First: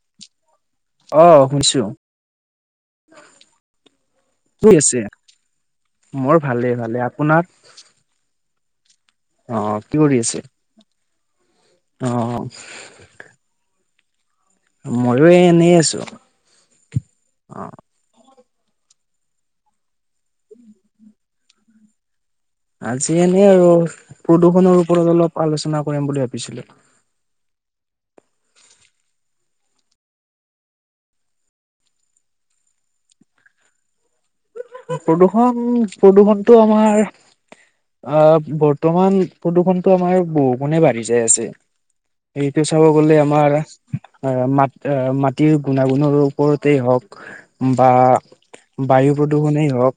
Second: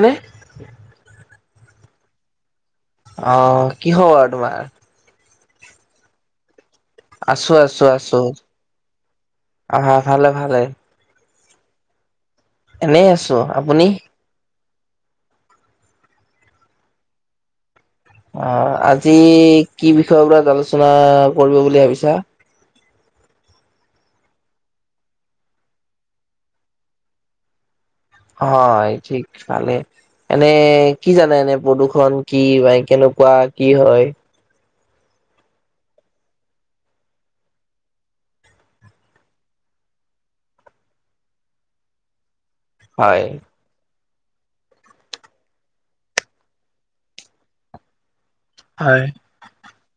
অ অ শুনিছো। অ কি খবৰ কি তোমাৰ। আছে মোৰ ভালেই ভালে আছো আপোনাৰ। আছো আছো অ আহা কি কৰি ভালে আছে ভালে অ। এনেই আছো ।আপুনি? ময়ো এ এনেই আছো অ অ আজি কি বিষয়ত বা আলোচনা কৰিব বুলি ভাবিছা! আজি এনেই আৰু প্ৰদূষণৰ ওপৰত অলপ আলোচনা কৰিম বুলি ভাবিছিলো। [inaudible] হয় ঠিক ভালে এনে কি জানে এনে প্ৰদূৰ্ষণ কি বা কেনেকুৱা । এনেকুৱা কি হয়? প্ৰদূৰ্ষণ প্ৰদূৰ্ষণটো আমাৰ আহ বৰ্তমান প্ৰদূৰ্ষণতটো আমাৰ বহুগুণে বাঢ়ি যায় আছে। সেইটো চাব গলে হয় আমাৰ আহ মাট মাটিৰ গুণাগুণৰ ওপৰতেই হওক বা হয়। নে হওক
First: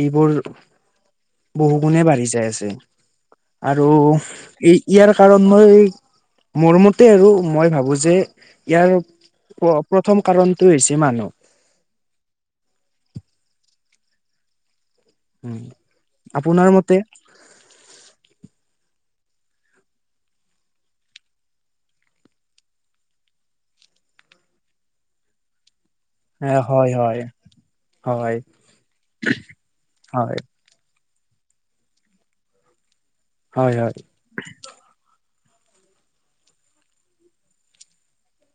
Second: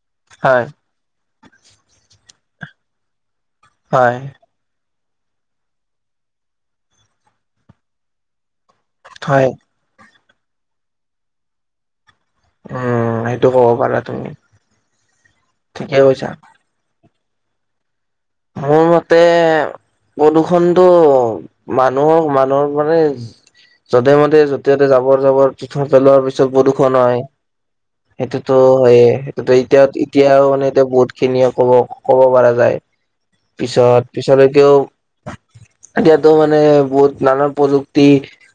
এইবোৰ হয় বহু গুণে বাঢ়ি যাই আছে আৰু হয় এই ইয়াৰ কাৰণ মই মোৰ মতে আৰু মই ভাবো যে হয় ইয়াৰ প্ৰথম কাৰণটো হৈছে মানুহ উম সেইটো কব পাৰা তুমি! উম ঠিকে কৈছা আপোনাৰ মতে মোৰ মতে প্ৰদূষণটো মানুহৰ মানুহৰ মানে যধে মধে য'তে ততে জাবৰ জাবৰ পিঠ পেলোৱাৰ পিছত প্ৰদূষণ হয় [unintelligible] হয়, সেইটোতো হয়য়ে সেইটো এতিয়া এতিয়াও মানে এতিয়া বহুত খিনিয়ে ক'ব কব পৰা যায় হয়, হয়, হয়, পিছত পিছলৈকেও এতিয়াতো মানে বহুত নানান প্ৰযুক্তি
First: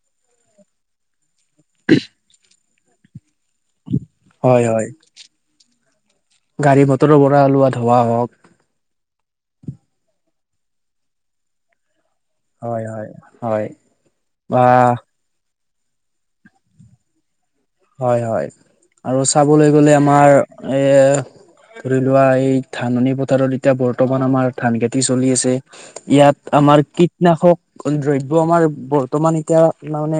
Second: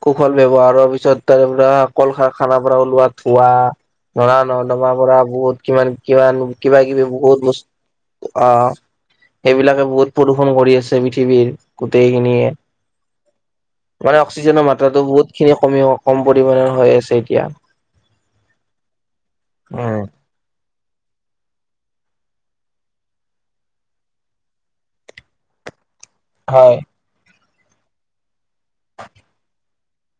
কৌশল ব্যৱহাৰ হোৱাৰ পিছত তাৰে পৰা অকল খানা খানাপাৰা ওলোৱাত । খোৱা নৰা ন হয়। নৰ্দমা পৰা বহুত কিমান কিমান কিবা গাড়ী কিবি মটৰৰ পৰা বহুত ওলোৱা ধোৱা হওক বস্তু অ সেইবিলাকে বহুত প্ৰদূষন কৰি আছে পৃথিৱীত। গোটেই খিনিয়ে হয়, হয়, হয় মানে বা অক্সিজেনৰ মাত্ৰাটো বহুত খিনি। কমি কম পৰিমাণৰ হৈ আছে এতিয়া হয় হয় আৰু চাবলৈ গ'লে উম। আমাৰ এ লোৱা এই ধাননি পথাৰত এতিয়া বৰ্তমান আমাৰ ধান খেতি চলি আছে । ইয়াত হয় আমাৰ কীটনাশক দ্ৰব্য আমাৰ বৰ্তমান এতিয়া মানে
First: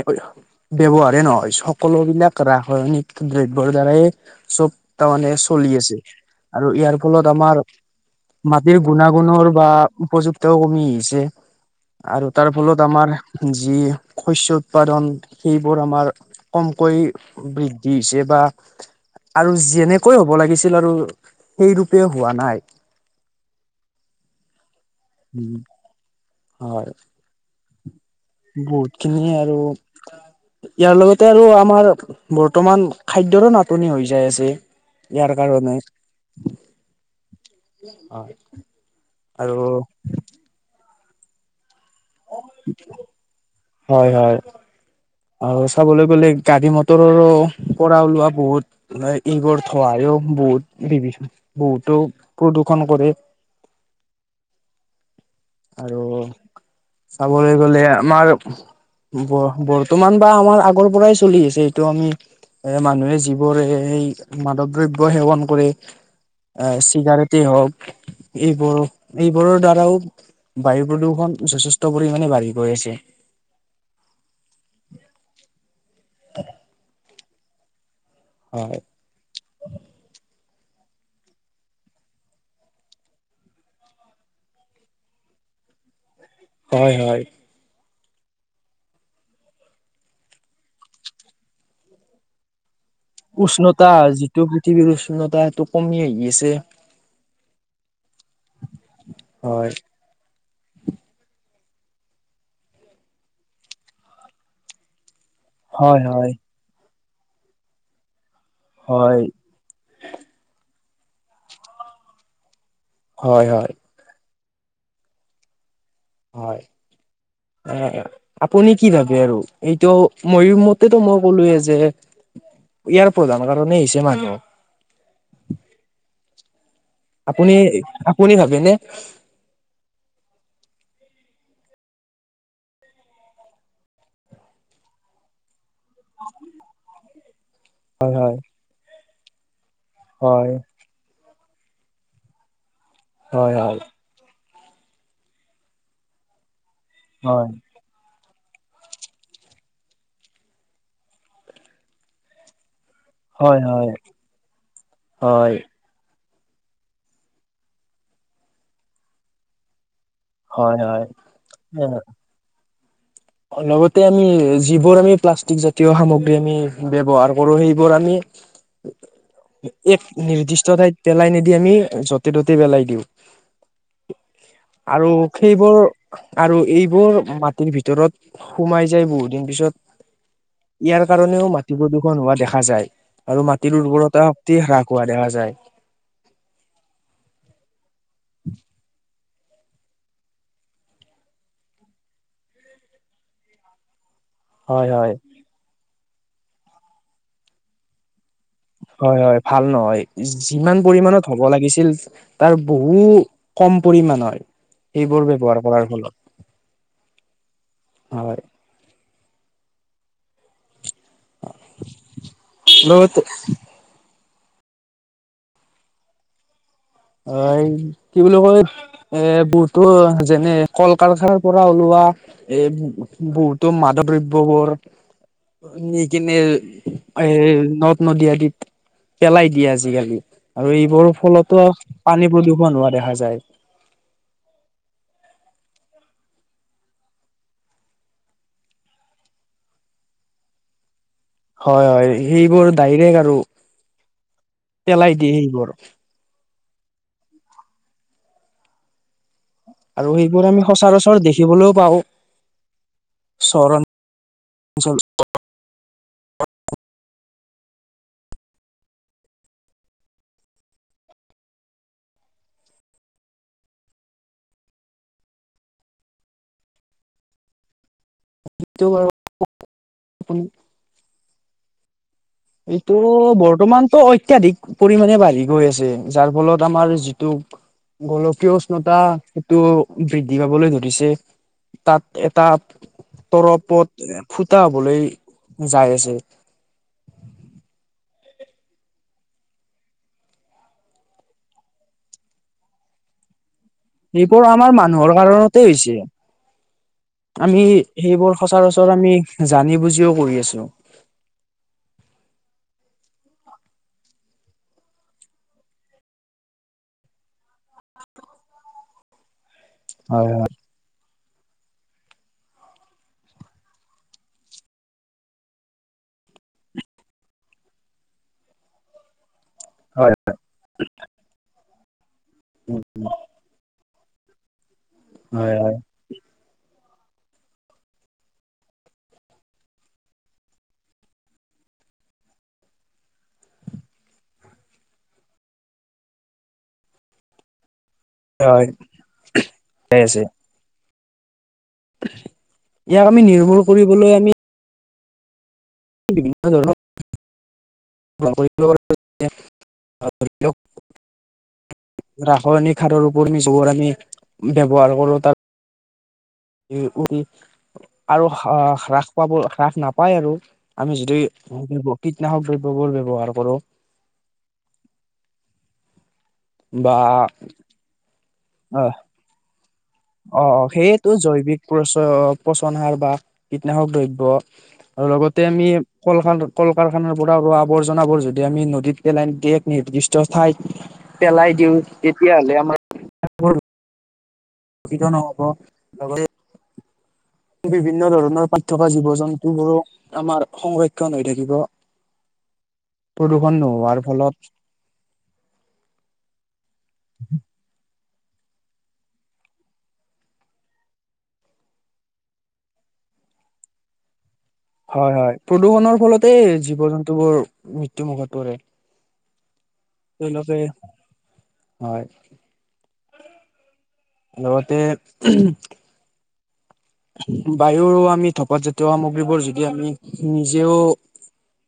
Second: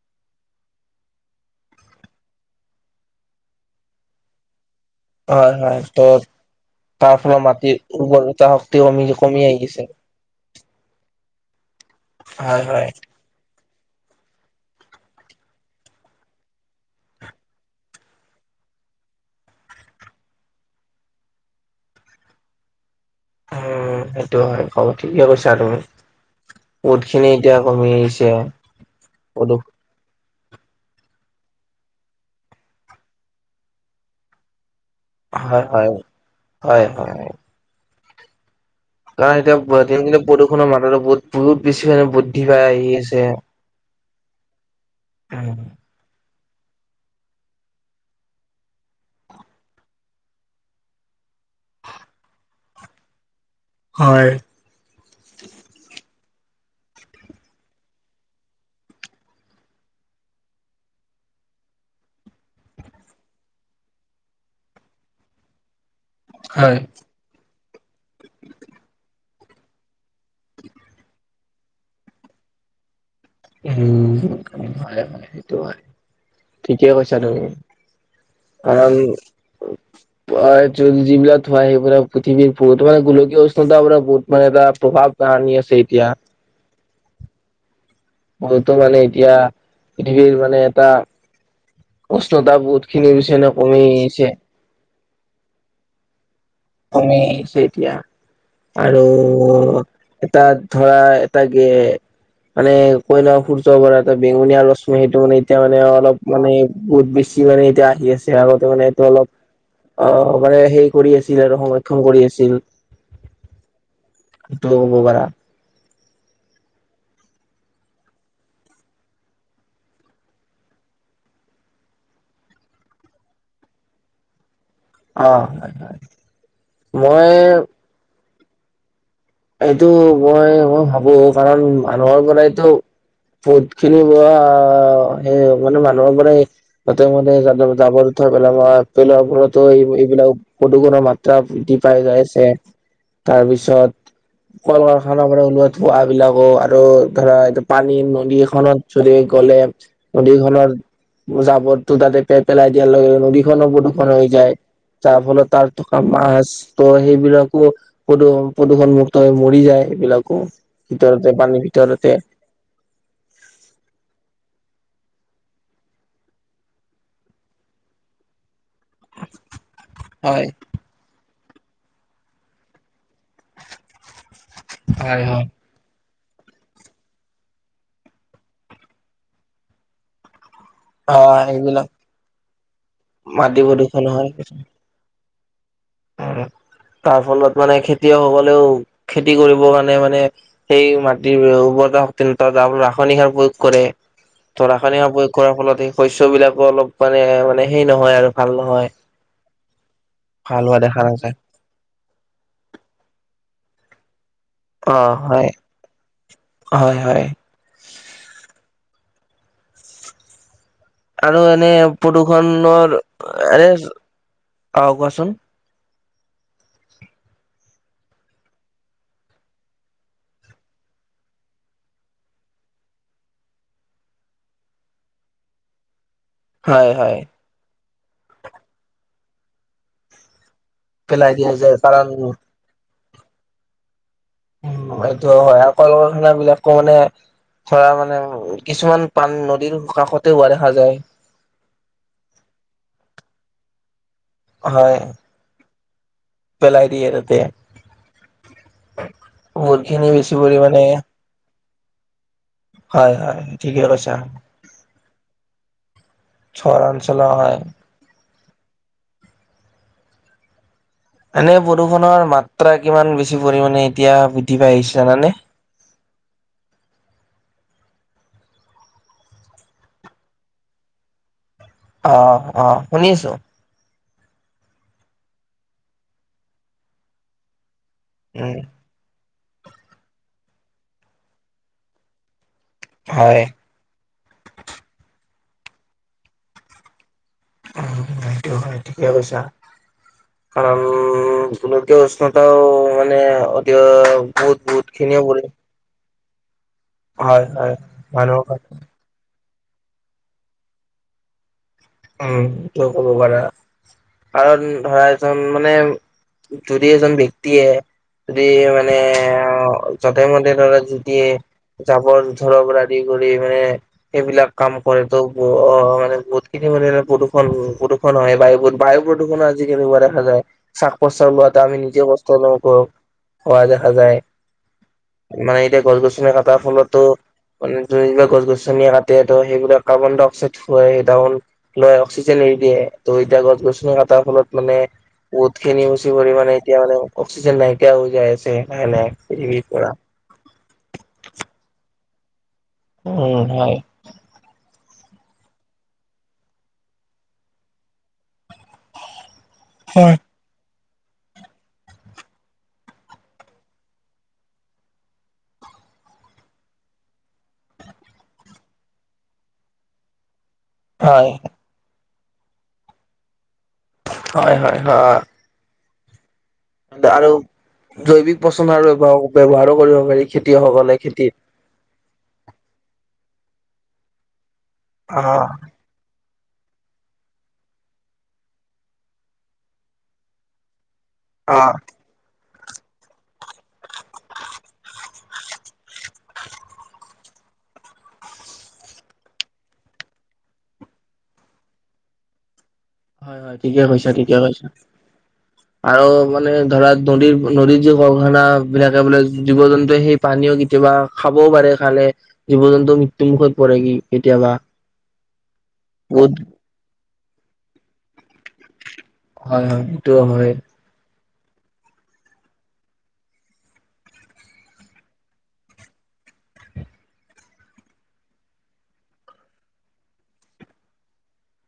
ব্যৱহাৰেই নহয় সকলো বিলাক ৰাসায়নিক দ্ৰব্যয়ৰ দ্বাৰাই চব তাৰ মানে হয় চলি হয় আছে। ত' আৰু ইয়াৰ তাৰ ফলত আমাৰ মাটিৰ উৰ্বৰতা শক্তি মাটিৰ কমি কমি গুণাগুণৰ বা আহিছে। উপযুক্তাও কমি আহিছে। আৰু তাৰ হয় ফলত হয় আমাৰ যি শস্য উৎপাদন সেইবোৰ আমাৰ কমকৈ বৃদ্ধি হৈছে বা আৰু যেনেকৈ হ'ব লাগিছিল আৰু সেই ৰূপে হোৱা নাই। উ সেইটো হয় কব ঠিকে কৈছা উম, তুমি হয় বহুত খিনি এতিয়া কমি আহিছে। বহুত খিনি আৰু প্ৰদূষ ইয়াৰ লগতে আৰু আমাৰ বৰ্তমান খাদ্যয়ৰো নাটনি হৈ যায় আছে। ইয়াৰ হয় কাৰণে হয় হয় হয়। কাৰণ আৰু এতিয়া দিনক দিনে প্ৰদূষণৰ মাত্ৰাটো বহুত বহুত বেছি মে বৃদ্ধি পাই আহি আছে। হয় হয় আৰু চাবলৈ গ'লে। গাড়ী মটৰৰো পৰা ওলোৱা বহুত ইগৰ থহায়ও বহুত দিবিছো। বহুতো প্ৰদূষণ কৰে। হয়। আৰু চাবলৈ গলে আমাৰ ব বৰ্তমান বা আমাৰ আগৰ পৰাই চলি আহিছে এইটো আমি এ মানুহে যিবোৰ মাদৱ দ্ৰব্য সেৱন কৰে। আহ হয় চিগাৰেটেই হওক এইবোৰো এইবোৰৰ দ্বাৰাও বায়ু প্ৰদূষণ যথেষ্ট পৰিমণে বাঢ়ি গৈ আছে। উ হয় হয় সেইটো হয় ঠিকেই কৈছা তুমি। অ হয় অ যদি যিবিলাক ধ হয় সেইব পৃথিৱীৰত মান গোলকীয় উষ্ণতা বোৰত মানে এটা প্ৰভাৱ তান আছে। এতিয়া হয় হয় বহুতো মানে এতিয়া পৃথিৱীৰ মানে এটা উষ্ণতাবোধ। উষ্ণতা যিটো পৃথিৱীৰ উষ্ণতা সেইটো কমি আহি আছে। কমি আহিছে এতিয়া আৰু হয় তাত ধৰা এটা গে মানে কয়লা, সূৰ্য ব বেঙুনীয়া, আৰু ৰশ্মি, সেইটো মানে এতিয়া মানে হয় অলপ হয় মানে বহুত বেছি মানে এতিয়া আহি আছে। আগতে মানে এইটো হয় অলপ অ মানে হেৰি কৰি আছিল আৰু সংৰক্ষণ কৰি আছিল। হয় হয়। ত ক'ব পাৰা। হয়। এ আপুনি কি ভাবে আৰু এইটো মই মতেতো মই কলো যে ইয়াৰ প্ৰধান কাৰণেই হৈছে মানুহ। অ মই আপুনি আপুনি ভাবেনে? এইটো মই মই ভাবো কাৰণ মানুহৰ পৰাইটো বহুত খিনি বোৱা সেই মানে মানুহৰ পৰাই গতে ম জাবৰ - হয় জোথৰ হয় পেলোৱা পেলোৱাবোৰত। ত এই এইবিলাক হয় প্ৰদূষণৰ মাত্ৰা বৃদ্ধি পাই যাইছে হয় তাৰপিছত কল কাৰখানাৰ পৰা ওলোৱা ধোঁৱা বিলাকো আৰু ধৰা হয় এইটো পানী নদীখনত যদি গ'লে নদী খনত জাবৰটো তাতে পে পেলাই । ইয়াৰ লগে হয় নদীখনো হয় প্ৰদূষণ, হৈ যায় যাৰ ফলত হয় তাত থকা মাছ। ত' সেইবিলাকো প্ৰদূ প্ৰদূষণমুক্ত হৈ মৰি যায় সেইবিলাক হয় হয় হয় ভিতৰতে পানীৰ ভিতৰতে। লগতে আমি যিবোৰ আমি প্লাষ্টিক, জাতীয় সামগ্ৰী আমি ব্যৱহাৰ কৰো সেইবোৰ আমি এক হয় নিৰ্দিষ্ট ঠাইত পেলাই নিদিয়। আমি য'তে ত'তে পেলাই দিওঁ আৰু হয়। হয়। সেইবোৰ আৰু এইবোৰ মাটিৰ ভিতৰত সোমাই যায় ।বহুত দিন পিছত। ইয়াৰ অ কাৰণেও মাটি এইবিলাক প্ৰদূষণ, হোৱা দেখা যায় আৰু মাটি মাটিৰ প্ৰদূষণ উৰ্বৰতা হয় শক্তি হ্ৰাস হোৱা দেখা যায়। যায়। তাৰ ফলত মানে খেতিয়ক সকলেও খেতি কৰিবৰ কাৰণে মানে সেই মাটিৰ উৰ্বৰতা শক্তি যাৰল ৰাসায়নিক সাৰ প্ৰয়োগ কৰে। ধৰা হয় খনে হয় প্ৰয়োগ কৰাৰ ফলত স শস্য বিলাকো অলপ মানে মানে সেই নহয় আৰু - হয় হয় ভাল নহয় ভাল যিমান হোৱা দেখা পৰিমানত নাযায় হ'ব লাগিছিল তাৰ বহু কম পৰিমাণৰ হয়। এই অ' বোৰ হয় বেবয্যহাৰ পৰা ফলত হয় হয় হয়। [unintelligible] আৰু এনে প্ৰদূষণৰ লগত এনে আহ কোৱাচোন। অ এই কি বুলি কয় এ বহুতো যেনে কল কাৰখাৰ পৰা ওলোৱা এ বহুতো মাধ দ্ৰব্যবোৰ কিনে হয় হয় এ নদ নদী আদিত পেলাই দিয়ে আজিকালি- আৰু এইবোৰৰ পেলাই দিয়া ফলতো- যায় কাৰণ পানী প্ৰদূষণ হোৱা দেখা যায়। এইটো হয় আৰু কলকাৰখানা, বিলাকো মানে - ধৰা মানে কিছুমান পানী নদীৰ কাষতে হোৱা দেখা যায় হয় হয় সেইবোৰ ডাইৰেক আৰু হয় পেলাই দিয়ে সেইবোৰ পেলাই দিয়ে তাতে বহুত খিনি আৰু বেছি সেইবোৰ আমি পৰিমাণে সচৰাচৰ দেখিবলৈও পাও হয় হয় ঠিকে কৈছা [inaudible] ওচৰ অঞ্চলৰ হয় এনে প্ৰদূষণৰ মাত্ৰা কিমান বেছি পৰিমানে এতিয়া বৃদ্ধি পাই আহিছে জানানে [inaudible] সেটো বাৰু আপুনি অ', অ', এইটো শুনি আছো বৰ্তমানতো হৈ অত্যাধিক পৰিমাণে বাঢ়ি গৈ আছে যাৰ ফলত আমাৰ যিটো গোলকীয় উম, উষ্ণতা সেইটো বৃদ্ধি পাবলৈ ধৰিছে তাত এটা হয়। তাৰ ওপত ফুটা হবলৈ যাই আছে উ সেইটো হয় ঠিকে কৈছা কাৰণ উ গোলকীয় উষ্ণতাও মানে দ সেইবোৰ বহুত আমাৰ বহুত মানুহৰ খিনিয়ে পৰে কাৰণতে হৈছে আমি সেইবোৰ মানুহৰ সচৰাচৰ আমি জানি বুজিও কৰি আছো উম স কব পাৰা কাৰণ ধৰা এজন মানে যদি এজন ব্যক্তিয়ে যদি মানে যতে হয় ততে ধৰা যি দিয়ে জাবৰ -জোথৰ পৰা আদি কৰি মানে এইবিলাক কাম কৰে ত মানে বহুত কিতি মান প্ৰদূষণ প্ৰদূষণ হয় বায়ু বায়ু প্ৰদূষণৰ তেতিয়া কেনেকোৱা হয় দেখা যায় শ্বাস প্ৰচাস লওতে আমি নিজে কষ্ট অনুভৱ হোৱা দেখা যায় হয় হয় মানে এতিয়া গছ গছনি কটাৰ ফলত ত মানে যোন বিলাক গছ গছনিয়ে কাটে ত সেইবিলাক কাৰ্বন ডাই অক্সাইড খুৱাই সেই তন লৈ অক্সিজেন এৰি দিয়ে ত' এতিয়া গছ গছনি কটাৰ ফলত মানে বহুত খিনি মুচি পৰি মানে এতিয়া মান অক্সিজেন নাই কিয়া হৈ যায় হয় আছে হয় নাই নাই পৃথিৱীৰ পৰা হয় আছে ইয়াক আমি উম নিৰ্মূল হয়। কৰিবলৈ আমি বিভিন্ন ধৰণৰ হয় [unintelligible] [inaudible] ৰাসায়নিক সাৰৰ ওপৰত যিবোৰ আমি ব্যৱহাৰ কৰো তাৰ উ আৰু হ্ৰাস পাব হ্ৰাস নাপায় আৰু আমি যদি হয় কীটনাশক দ্ৰব্যবোৰ ব্যৱহাৰ কৰো হয় হয় হয় বা আৰু জৈৱিক পচন্দৰ ব্যৱহাৰো কৰিব পাৰি অ খেতিয়কসকলে সেইয়েতো খেতিত জৈৱিক পচ পচন সাৰ বা কীটনাশক দ্ৰব্য আৰু অ লগতে আমি কলকাৰখানা কল কাৰখানাৰ পৰা হোৱা আৱৰ্জনাবোৰ যদি আমি নদীত পেলাই দিয়ে এক নিৰ্দিষ্ট ঠাইত পেলাই অ। দিওঁ তেতিয়াহ'লে আমাৰ দুঃখিত নহ'ব লগতে বিভিন্ন ধৰণৰ তাত থকা জীৱ জন্তু বোৰো আমাৰ সংৰক্ষণ হৈ থাকিব। [inaudible] হয় প্ৰদূষণ হয় ঠিকে নোহোৱাৰ কৈছা ফলত ঠিকে কৈছা। আৰু মানে ধৰা নদীৰ নদীৰ য আও সেনা বিলাকে বোলে জীৱ জন্তুৱে সেই পানীও কেতিয়াবা খাবও পাৰে খালে জীৱ জন্তু মৃত্যু মুুখত পৰে কি কেতিয়াবা হয় হয় প্ৰদূষণৰ ফলতে বহুত জীৱ জন্তু বোৰ মৃত্যু মুুখত পৰে হয় হয় এইটোও হয়। তেওঁলোকে হয়। লগতে উম বায়ু আমি থকা জাতীয় সামগ্ৰীবোৰ যদি আমি নিজেও!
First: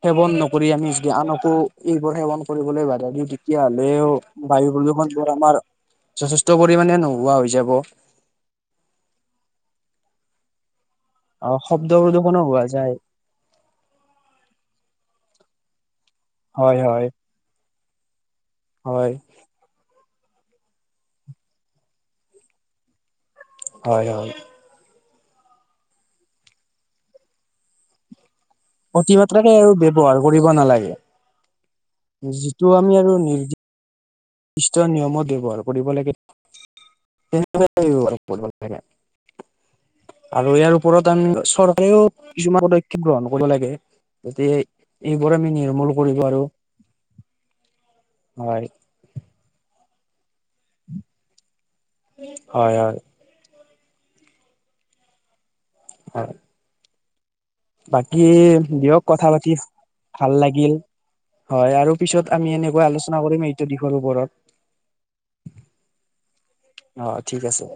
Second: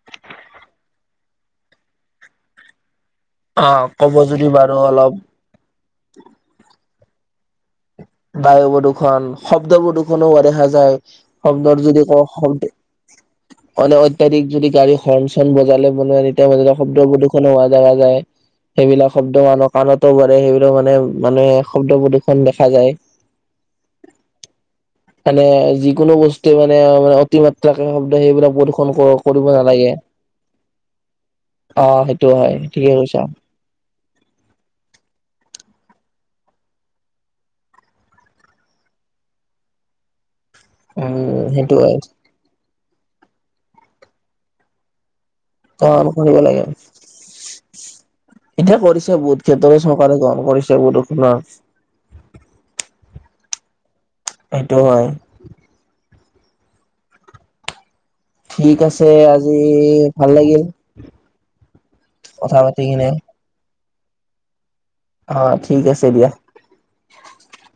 সেৱন নকৰি আমি আনকো এইবোৰ সেৱন কৰিবলৈ বা। যদি অ তেতিয়াহ'লেও ক'ব যদি বায়ু বাৰু প্ৰদূষণ অলপ বোৰ আমাৰ যথেষ্ট পৰিমাণে নোহোৱা হৈ যাব। বায়ু প্ৰদূৰ্ষন শব্দ প্ৰদূৰ্ষণো হোৱা দেখা যায়। আহ শব্দত শব্দ যদি কওঁ প্ৰদূষণো হোৱা শব্দ, যায় অনে অত্যাধিক যদি গাড়ী হৰ্ণ চণ বজালে। মানে এ হয় শব্দ হয় প্ৰদূষণো হোৱা দেখা যায় হয় সেইবিলাক শব্দ আমাৰ কাণত কব পাৰে সেইবিলাক মানে মানে শব্দ প্ৰদূষণ দেখা যায়। হয় হয়। মানে যিকোনো বস্তুৱে মানে অতিমাত্ৰাকে শব্দ সেইবিলাক প্ৰদূষন অতি কৰিব মাত্ৰাকে আৰু নালাগে। ব্যৱহাৰ কৰিব নালাগে অ সেইটো হয় ঠিকে কৈছা। নিষ্ট নিয়মত ব্যৱহাৰ কৰিব লাগে। [unintelligible] আৰু ইয়াৰ ওপৰত আমি উম সেইটো হয় চৰকাৰেও কিছুমান পদক্ষেপ গ্ৰহণ কৰিব লাগে যে এই। অহ কৰিব লাগে, হয় এতিয়া কৰিছে বহুত ক্ষেত্ৰত চৰকাৰে গ্ৰহণ কৰিছে প্ৰদূষক অহ হয় হয়। এইটো হয়। হয়। বাকী ঠিক দিয়ক আছে কথা পাতি আজি ভাল লাগিল। হয় আৰু পিছত আমি কথা এনেকুৱা পাতি কিনে আলোচনা কৰিম এইটো দিশৰ ওপৰত। অৱ ঠিক আছে দিয়া। অ ঠিক আছে